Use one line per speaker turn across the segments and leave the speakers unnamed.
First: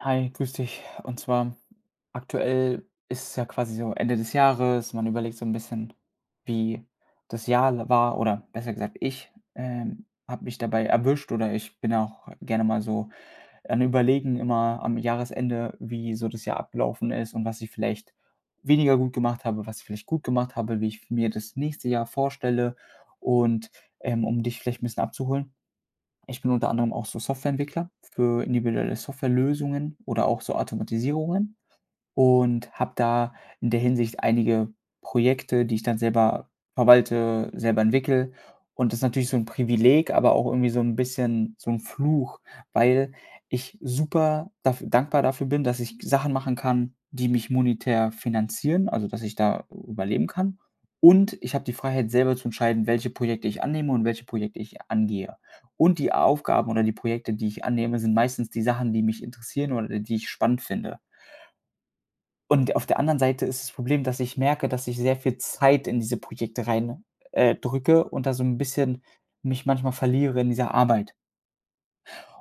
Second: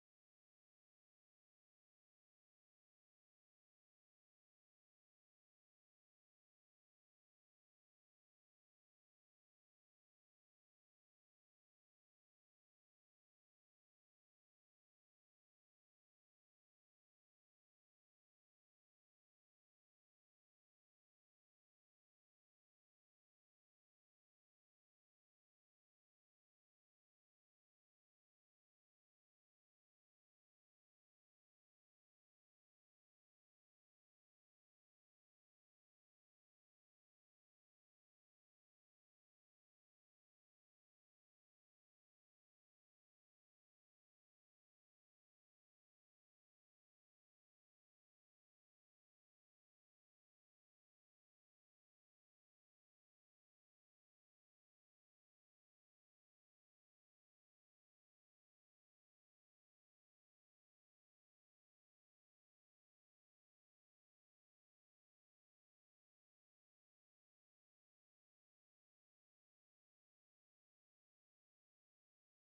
Hi, grüß dich. Und zwar aktuell ist es ja quasi so Ende des Jahres. Man überlegt so ein bisschen, wie das Jahr l war. Oder besser gesagt, ich habe mich dabei erwischt, oder ich bin auch gerne mal so an Überlegen immer am Jahresende, wie so das Jahr abgelaufen ist und was ich vielleicht weniger gut gemacht habe, was ich vielleicht gut gemacht habe, wie ich mir das nächste Jahr vorstelle, und um dich vielleicht ein bisschen abzuholen: Ich bin unter anderem auch so Softwareentwickler für individuelle Softwarelösungen oder auch so Automatisierungen. Und habe da in der Hinsicht einige Projekte, die ich dann selber verwalte, selber entwickle. Und das ist natürlich so ein Privileg, aber auch irgendwie so ein bisschen so ein Fluch, weil ich super daf dankbar dafür bin, dass ich Sachen machen kann, die mich monetär finanzieren, also dass ich da überleben kann. Und ich habe die Freiheit, selber zu entscheiden, welche Projekte ich annehme und welche Projekte ich angehe. Und die Aufgaben oder die Projekte, die ich annehme, sind meistens die Sachen, die mich interessieren oder die ich spannend finde. Und auf der anderen Seite ist das Problem, dass ich merke, dass ich sehr viel Zeit in diese Projekte rein, drücke und da so ein bisschen mich manchmal verliere in dieser Arbeit.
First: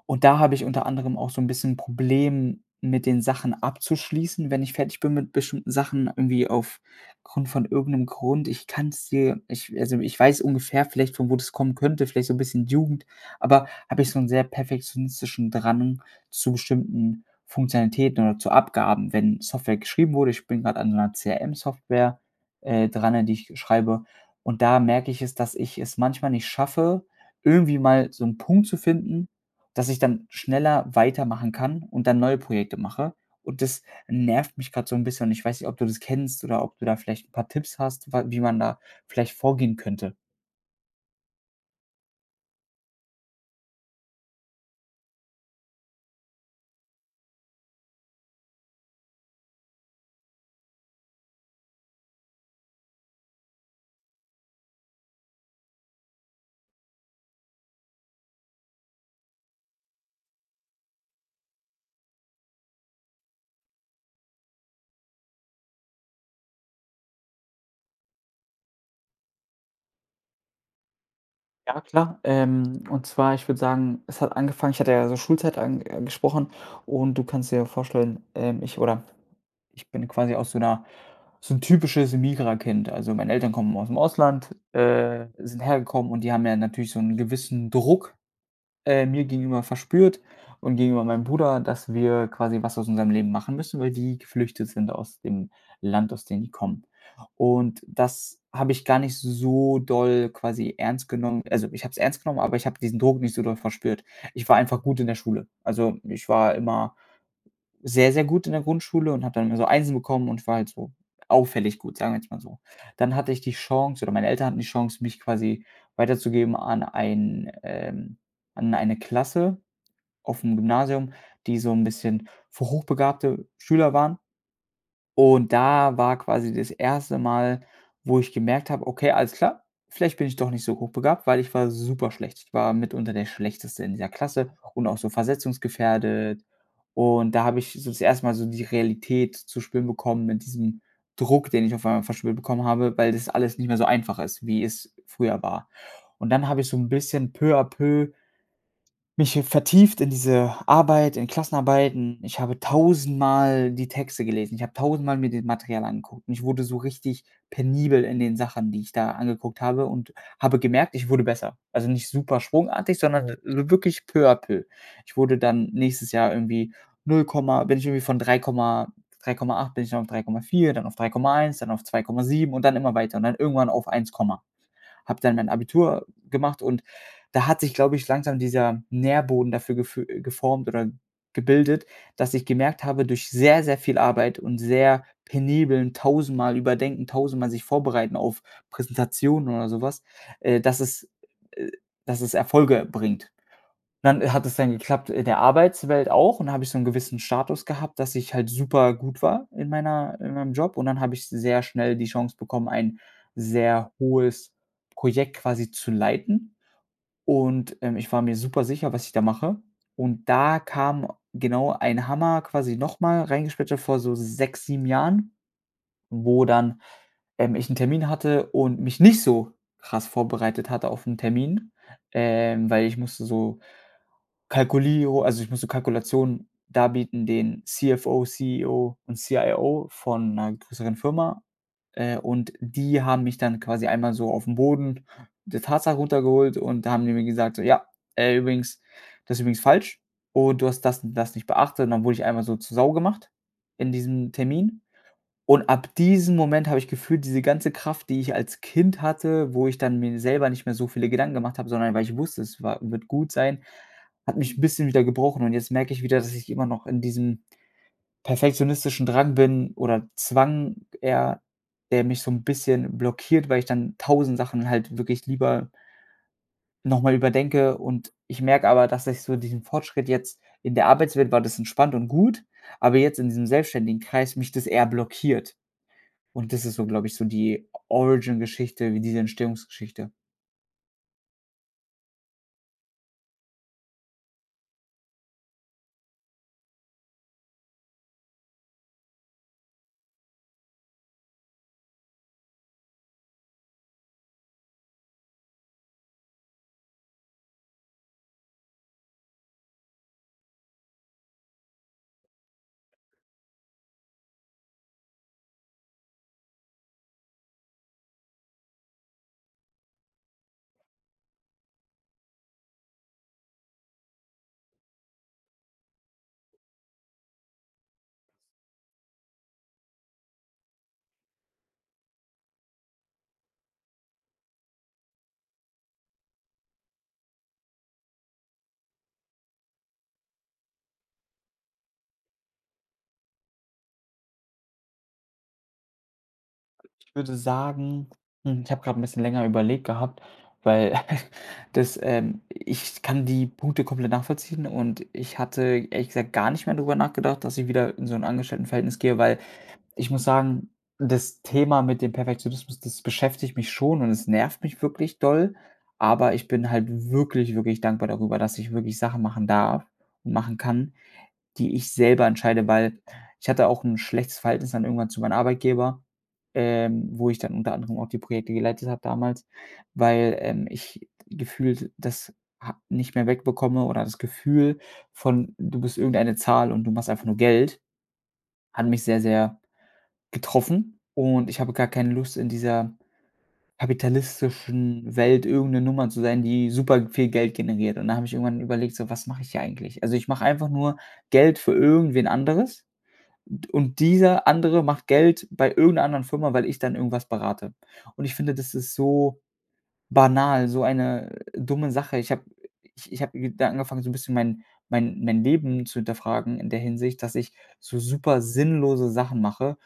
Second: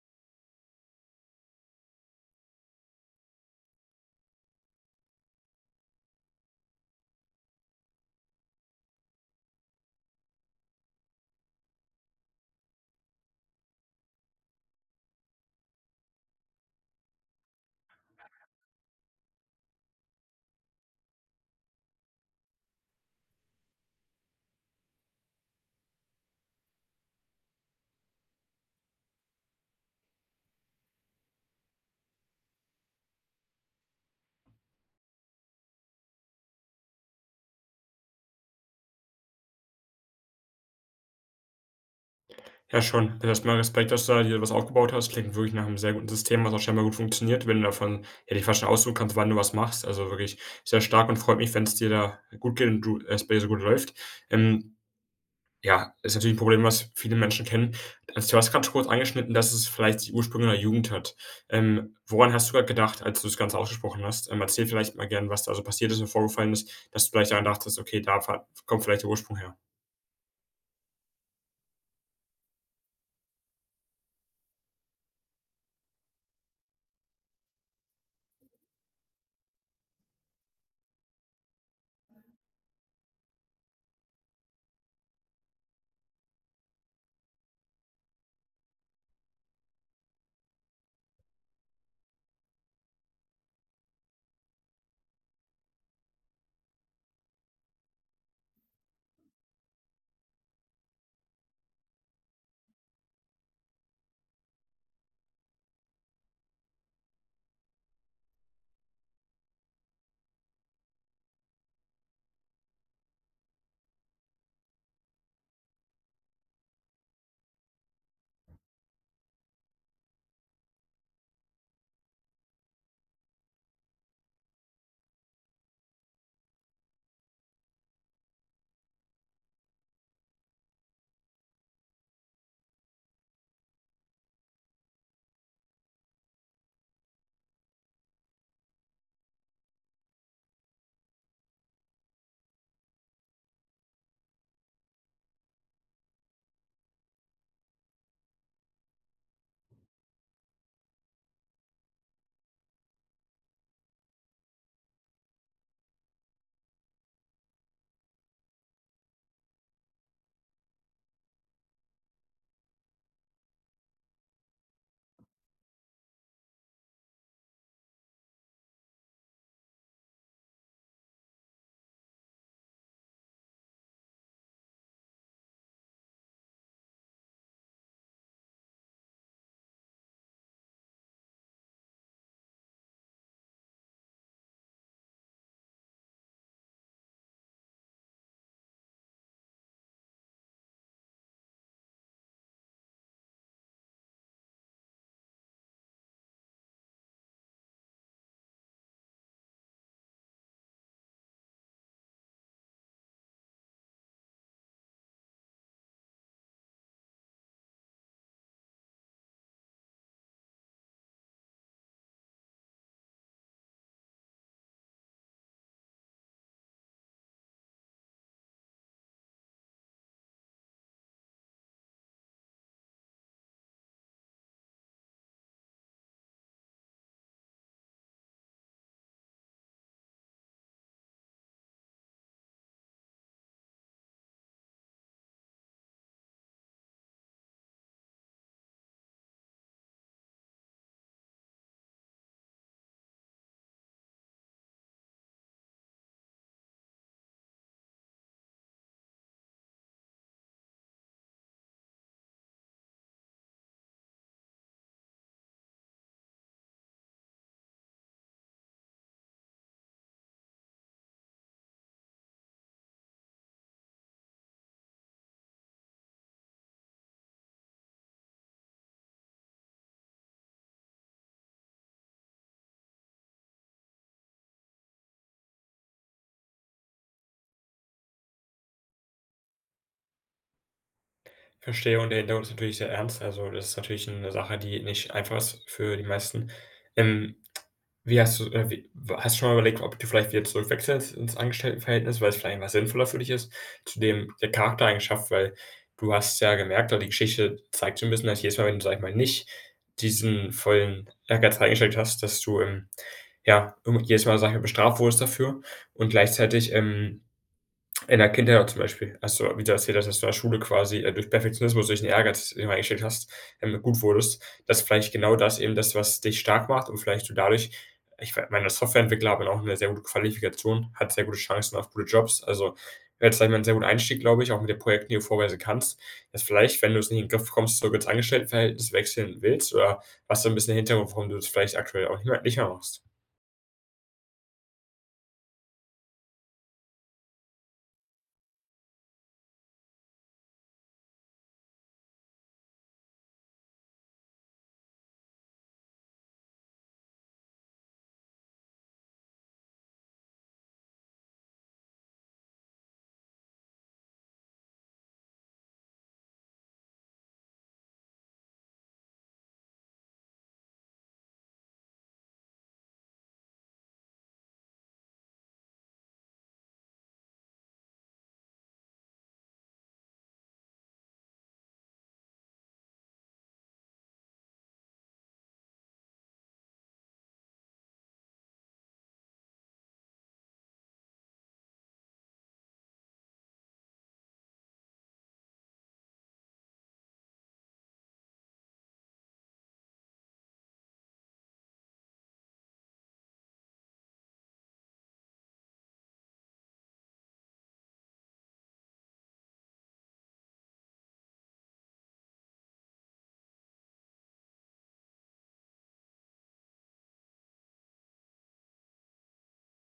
Und da habe ich unter anderem auch so ein bisschen ein Problem mit den Sachen abzuschließen, wenn ich fertig bin mit bestimmten Sachen, irgendwie aufgrund von irgendeinem Grund. Ich kann es dir ich also, ich weiß ungefähr vielleicht, von wo das kommen könnte, vielleicht so ein bisschen Jugend. Aber habe ich so einen sehr perfektionistischen Drang zu bestimmten Funktionalitäten oder zu Abgaben, wenn Software geschrieben wurde. Ich bin gerade an so 'ner CRM-Software, dran, die ich schreibe. Und da merke ich es, dass ich es manchmal nicht schaffe, irgendwie mal so einen Punkt zu finden, dass ich dann schneller weitermachen kann und dann neue Projekte mache. Und das nervt mich gerade so ein bisschen, und ich weiß nicht, ob du das kennst oder ob du da vielleicht ein paar Tipps hast, wa wie man da vielleicht vorgehen könnte?
Ja schon. Also, erst Respekt, dass du da dir was aufgebaut hast. Klingt wirklich nach einem sehr guten System, was auch scheinbar gut funktioniert, wenn du davon ja, dich fast schon aussuchen kannst, wann du was machst. Also, wirklich sehr stark und freut mich, wenn es dir da gut geht und du es bei dir so gut läuft. Ähm, ja, ist natürlich ein Problem, was viele Menschen kennen. Also, du hast grad schon kurz angeschnitten, dass es vielleicht die Ursprünge in der Jugend hat. Woran hast du gerade gedacht, als du das Ganze ausgesprochen hast? Erzähl vielleicht mal gern, was da so passiert ist und vorgefallen ist, dass du vielleicht daran dachtest: „Okay, da fa kommt vielleicht der Ursprung her.“
Ja klar, und zwar, ich würde sagen, es hat angefangen. Ich hatte ja so Schulzeit angesprochen, und du kannst dir vorstellen, ich bin quasi aus so ein typisches Migra-Kind. Also, meine Eltern kommen aus dem Ausland, sind hergekommen, und die haben ja natürlich so einen gewissen Druck mir gegenüber verspürt und gegenüber meinem Bruder, dass wir quasi was aus unserem Leben machen müssen, weil die geflüchtet sind aus dem Land, aus dem die kommen. Und das habe ich gar nicht so doll quasi ernst genommen. Also, ich habe es ernst genommen, aber ich habe diesen Druck nicht so doll verspürt. Ich war einfach gut in der Schule. Also, ich war immer sehr, sehr gut in der Grundschule und habe dann immer so Einsen bekommen und war halt so auffällig gut, sagen wir jetzt mal so. Dann hatte ich die Chance, oder meine Eltern hatten die Chance, mich quasi weiterzugeben an ein an eine Klasse auf dem Gymnasium, die so ein bisschen für hochbegabte Schüler waren. Und da war quasi das erste Mal, wo ich gemerkt habe: „Okay, alles klar, vielleicht bin ich doch nicht so hochbegabt", weil ich war super schlecht. Ich war mitunter der Schlechteste in dieser Klasse und auch so versetzungsgefährdet. Und da habe ich so das 1. Mal so die Realität zu spüren bekommen, mit diesem Druck, den ich auf einmal verspürt bekommen habe, weil das alles nicht mehr so einfach ist, wie es früher war. Und dann habe ich so ein bisschen peu à peu mich vertieft in diese Arbeit, in Klassenarbeiten. Ich habe tausendmal die Texte gelesen. Ich habe tausendmal mir das Material angeguckt, und ich wurde so richtig penibel in den Sachen, die ich da angeguckt habe, und habe gemerkt, ich wurde besser. Also, nicht super sprungartig, sondern so wirklich peu à peu. Ich wurde dann nächstes Jahr irgendwie null Komma bin ich irgendwie von 3,8 bin ich dann auf 3,4, dann auf 3,1, dann auf 2,7 und dann immer weiter und dann irgendwann auf 1, habe dann mein Abitur gemacht. Und da hat sich, glaube ich, langsam dieser Nährboden dafür gefü geformt oder gebildet, dass ich gemerkt habe, durch sehr, sehr viel Arbeit und sehr penibeln tausendmal überdenken, tausendmal sich vorbereiten auf Präsentationen oder sowas, äh, dass es äh, dass es Erfolge bringt. Dann hat es dann geklappt in der Arbeitswelt auch, und da habe ich so 'n gewissen Status gehabt, dass ich halt super gut war in meinem Job, und dann habe ich sehr schnell die Chance bekommen, ein sehr hohes Projekt quasi zu leiten, und ich war mir super sicher, was ich da mache. Und da kam genau ein Hammer quasi noch mal reingespitzt vor so 6 7 Jahren, wo dann, ich 'n Termin hatte und mich nicht so krass vorbereitet hatte auf 'n Termin, weil ich musste so Kalkulio also ich musste Kalkulationen darbieten, den CFO, CEO und CIO von einer größeren Firma, und die haben mich dann quasi einmal so auf'n Boden der Tatsache runtergeholt, und da haben die mir gesagt so: „Ja, übrigens, das ist übrigens falsch, und du hast das und das nicht beachtet." Und dann wurde ich einmal so zur Sau gemacht in diesem Termin. Und ab diesem Moment habe ich gefühlt diese ganze Kraft, die ich als Kind hatte, wo ich dann mir selber nicht mehr so viele Gedanken gemacht habe, sondern weil ich wusste, es war wird gut sein, hat mich ein bisschen wieder gebrochen. Und jetzt merke ich wieder, dass ich immer noch in diesem perfektionistischen Drang bin, oder Zwang eher, der mich so ein bisschen blockiert, weil ich dann tausend Sachen halt wirklich lieber noch mal überdenke. Und ich merke aber, dass ich so diesen Fortschritt, jetzt in der Arbeitswelt war das entspannt und gut, aber jetzt in diesem selbstständigen Kreis mich das eher blockiert. Und das ist so, glaube ich, so die Origin-Geschichte, wie diese Entstehungsgeschichte.
Verstehe, und der Hintergrund ist natürlich sehr ernst. Also, das ist natürlich eine Sache, die nicht einfach ist für die meisten. Ähm, wie hast du schon mal überlegt, ob du vielleicht wieder zurück wechselst ins Angestelltenverhältnis, weil es vielleicht was sinnvoller für dich ist, zu dem der Charaktereigenschaft? Weil du hast ja gemerkt, oder die Geschichte zeigt so 'n bisschen, dass jedes Mal, wenn du, sag ich mal, nicht diesen vollen Ehrgeiz reingesteckt hast, dass du, ja, irgendw jedes Mal, sage ich mal, bestraft wurdest dafür und gleichzeitig, in der Kindheit auch zum Beispiel. Hast du wieder erzählt hast, dass du in der Schule quasi, durch Perfektionismus, durch den Ehrgeiz, dass du eingestellt hast, gut wurdest. Dass vielleicht genau das eben das, was dich stark macht, und vielleicht du dadurch ich we meine, als Softwareentwickler haben auch eine sehr gute Qualifikation, hat sehr gute Chancen auf gute Jobs. Also, wäre jetzt, sage ich mal, 'n sehr guter Einstieg, glaube ich, auch mit den Projekten, die du vorweisen kannst. Dass vielleicht, wenn du es nicht in den Griff bekommst, zurück ins Angestelltenverhältnis wechseln willst. Oder was so ein bisschen der Hintergrund, warum du es vielleicht aktuell auch nicht mehr machst?
Ich würde sagen, ich habe gerade ein bisschen länger überlegt gehabt, weil das, ich kann die Punkte komplett nachvollziehen, und ich hatte ehrlich gesagt gar nicht mehr drüber nachgedacht, dass ich wieder in so 'n Angestelltenverhältnis gehe, weil ich muss sagen, das Thema mit dem Perfektionismus, das beschäftigt mich schon, und es nervt mich wirklich doll, aber ich bin halt wirklich, wirklich dankbar darüber, dass ich wirklich Sachen machen darf und machen kann, die ich selber entscheide. Weil ich hatte auch ein schlechtes Verhältnis dann irgendwann zu meinem Arbeitgeber, wo ich dann unter anderem auch die Projekte geleitet habe damals, weil, ich gefühlt das ha nicht mehr wegbekomme, oder das Gefühl von: „Du bist irgendeine Zahl und du machst einfach nur Geld", hat mich sehr, sehr getroffen, und ich habe gar keine Lust, in dieser kapitalistischen Welt irgendeine Nummer zu sein, die super viel Geld generiert. Und da habe ich irgendwann überlegt, so: „Was mache ich hier eigentlich?" Also, ich mache einfach nur Geld für irgendwen anderes, und dieser andere macht Geld bei irgendeiner anderen Firma, weil ich dann irgendwas berate. Und ich finde, das ist so banal, so eine dumme Sache. Ich habe da angefangen, so ein bisschen mein Leben zu hinterfragen in der Hinsicht, dass ich so super sinnlose Sachen mache. Und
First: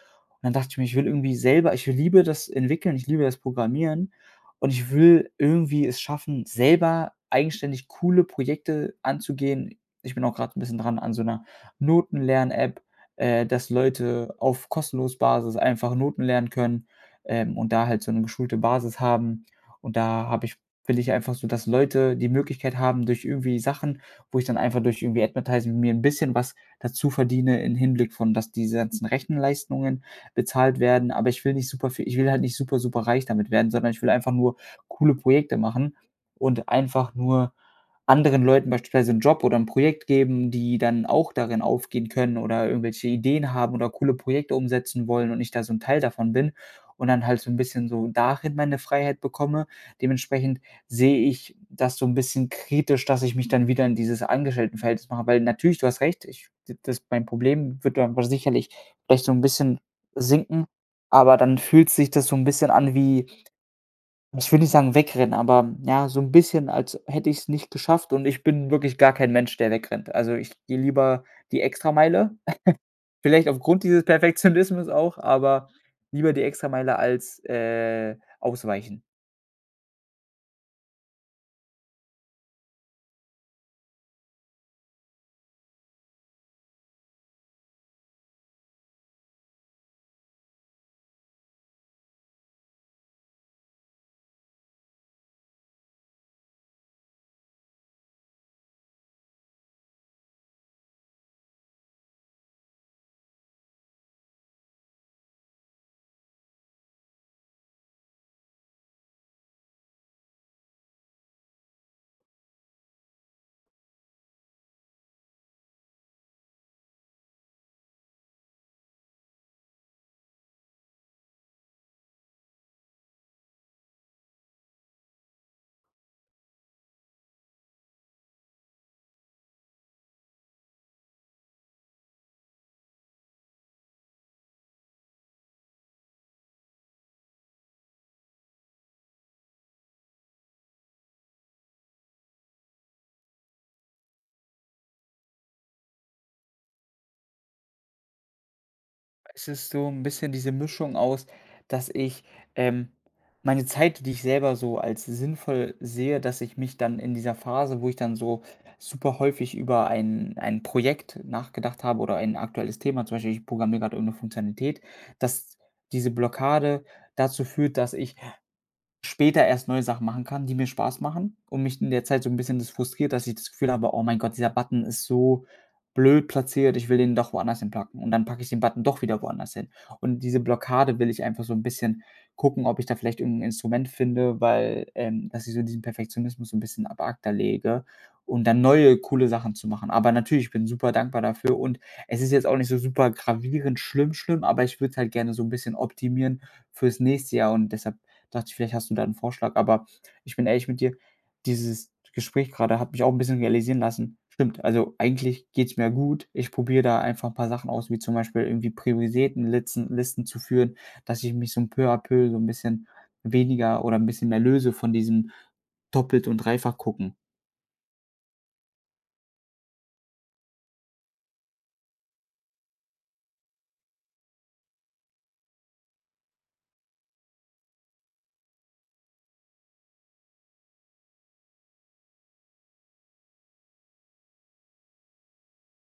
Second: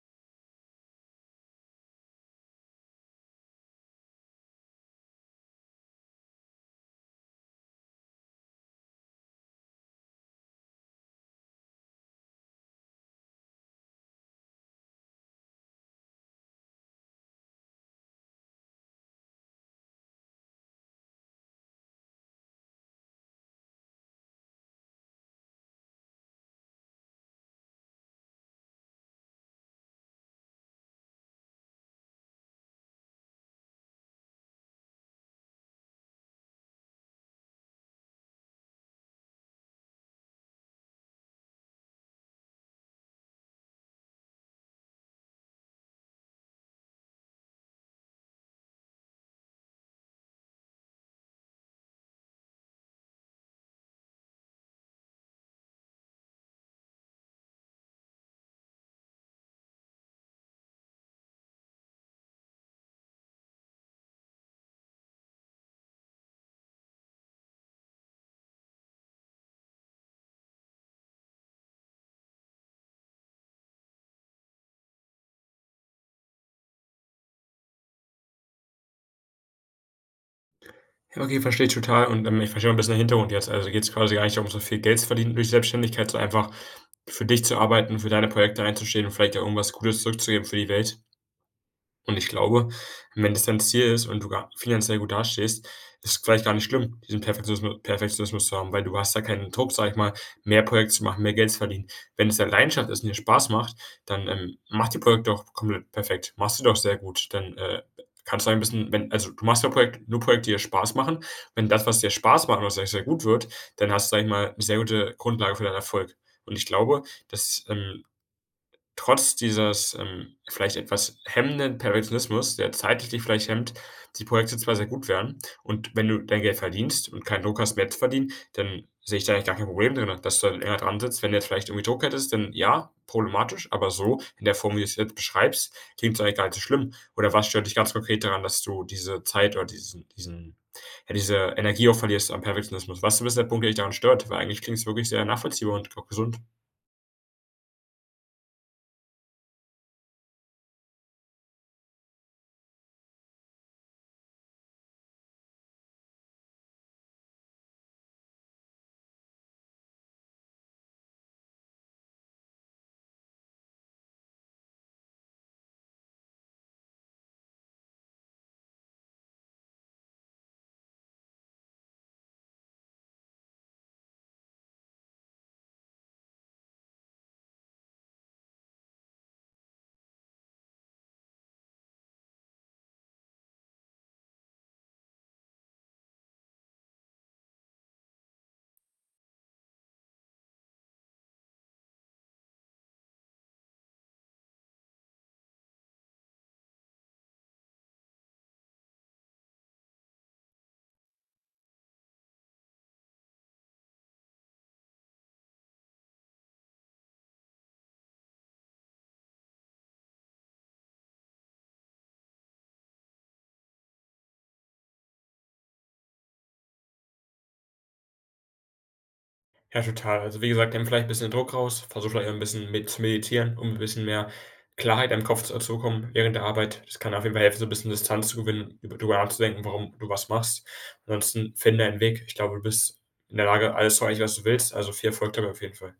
dann dachte ich mir, ich will irgendwie selber, ich liebe das Entwickeln, ich liebe das Programmieren, und ich will irgendwie es schaffen, selber eigenständig coole Projekte anzugehen. Ich bin auch gerade ein bisschen dran an so 'ner Notenlern-App, dass Leute auf kostenlos Basis einfach Noten lernen können, und da halt so eine geschulte Basis haben. Und da habe ich will ich einfach so, dass Leute die Möglichkeit haben, durch irgendwie Sachen, wo ich dann einfach durch irgendwie Advertising mir ein bisschen was dazu verdiene im Hinblick von, dass diese ganzen Rechenleistungen bezahlt werden. Aber ich will halt nicht super, super reich damit werden, sondern ich will einfach nur coole Projekte machen und einfach nur anderen Leuten beispielsweise einen Job oder ein Projekt geben, die dann auch darin aufgehen können oder irgendwelche Ideen haben oder coole Projekte umsetzen wollen und ich da so ein Teil davon bin und dann halt so ein bisschen so darin meine Freiheit bekomme. Dementsprechend sehe ich das so ein bisschen kritisch, dass ich mich dann wieder in dieses Angestelltenverhältnis mache, weil natürlich, du hast recht, ich das mein Problem wird dann aber sicherlich vielleicht so ein bisschen sinken, aber dann fühlt sich das so ein bisschen an wie, ich will nicht sagen wegrennen, aber ja, so ein bisschen, als hätte ich es nicht geschafft, und ich bin wirklich gar kein Mensch, der wegrennt. Also, ich gehe lieber die Extrameile, vielleicht aufgrund dieses Perfektionismus auch, aber lieber die Extrameile als, ausweichen.
Ja, okay, verstehe ich total, und, ich verstehe auch ein bisschen den Hintergrund jetzt. Also, geht's quasi gar nicht darum, so viel Geld zu verdienen durch die Selbstständigkeit, sondern einfach für dich zu arbeiten, für deine Projekte einzustehen und vielleicht auch irgendwas Gutes zurückzugeben für die Welt. Und ich glaube, wenn das dein Ziel ist und du gar finanziell gut dastehst, ist vielleicht gar nicht schlimm, diesen Perfektionismus zu haben, weil du hast ja keinen Druck, sage ich mal, mehr Projekte zu machen, mehr Geld zu verdienen. Wenn es deine Leidenschaft ist und dir Spaß macht, dann, mach die Projekte doch komplett perfekt. Machst du doch sehr gut. Dann, kannst du ein bisschen wenn also, du machst ja Projekt nur Projekte, die dir Spaß machen. Wenn das, was dir Spaß macht und was sehr, sehr gut wird, dann hast du, sage ich mal, 'ne sehr gute Grundlage für deinen Erfolg. Und ich glaube, dass, trotz dieses, vielleicht etwas hemmenden Perfektionismus, der zeitlich dich vielleicht hemmt, die Projekte zwar sehr gut werden, und wenn du dein Geld verdienst und keinen Druck hast, mehr zu verdienen, dann sehe ich da eigentlich gar kein Problem drin, dass du dann länger dran sitzt. Wenn du jetzt vielleicht irgendwie Druck hättest, dann ja, problematisch, aber so in der Form, wie du es jetzt beschreibst, klingt es eigentlich gar nicht so schlimm. Oder was stört dich ganz konkret daran, dass du diese Zeit oder diesen ja, diese Energie auch verlierst am Perfektionismus? Was ist so der Punkt, der dich daran stört? Weil eigentlich klingt es wirklich sehr nachvollziehbar und auch gesund.
Es ist so ein bisschen diese Mischung aus, dass ich, ähm meine Zeit, die ich selber so als sinnvoll sehe, dass ich mich dann in dieser Phase, wo ich dann so super häufig über ein Projekt nachgedacht habe oder ein aktuelles Thema, zum Beispiel ich programmiere gerade irgendeine Funktionalität, dass diese Blockade dazu führt, dass ich später erst neue Sachen machen kann, die mir Spaß machen, und mich in der Zeit so 'n bisschen das frustriert, dass ich das Gefühl habe: „Oh mein Gott, dieser Button ist so blöd platziert, ich will den doch woanders hinpacken." Und dann packe ich den Button doch wieder woanders hin. Und diese Blockade will ich einfach so 'n bisschen gucken, ob ich da vielleicht irgend 'n Instrument finde, weil, dass ich so diesen Perfektionismus so 'n bisschen ab acta lege, um dann neue coole Sachen zu machen. Aber natürlich, ich bin super dankbar dafür, und es ist jetzt auch nicht so super gravierend schlimm, schlimm, aber ich würde es halt gerne so 'n bisschen optimieren fürs nächste Jahr, und deshalb dachte ich, vielleicht hast du da einen Vorschlag. Aber ich bin ehrlich mit dir, dieses Gespräch gerade hat mich auch ein bisschen realisieren lassen. Stimmt, also eigentlich geht's mir gut. Ich probiere da einfach ein paar Sachen aus, wie zum Beispiel irgendwie Prioritätenlitzen Listen zu führen, dass ich mich so ein peu à peu so 'n bisschen weniger oder ein bisschen mehr löse von diesem doppelt und dreifach gucken.
Ja, total. Also, wie gesagt, nimm vielleicht 'n bisschen Druck raus, versuch vielleicht ein bisschen mit zu meditieren, um ein bisschen mehr Klarheit im Kopf zu bekommen während der Arbeit. Das kann auf jeden Fall helfen, so 'n bisschen Distanz zu gewinnen, über darüber nachzudenken, warum du was machst. Ansonsten finde einen Weg. Ich glaube, du bist in der Lage, alles zu erreichen, was du willst. Also, viel Erfolg dabei auf jeden Fall.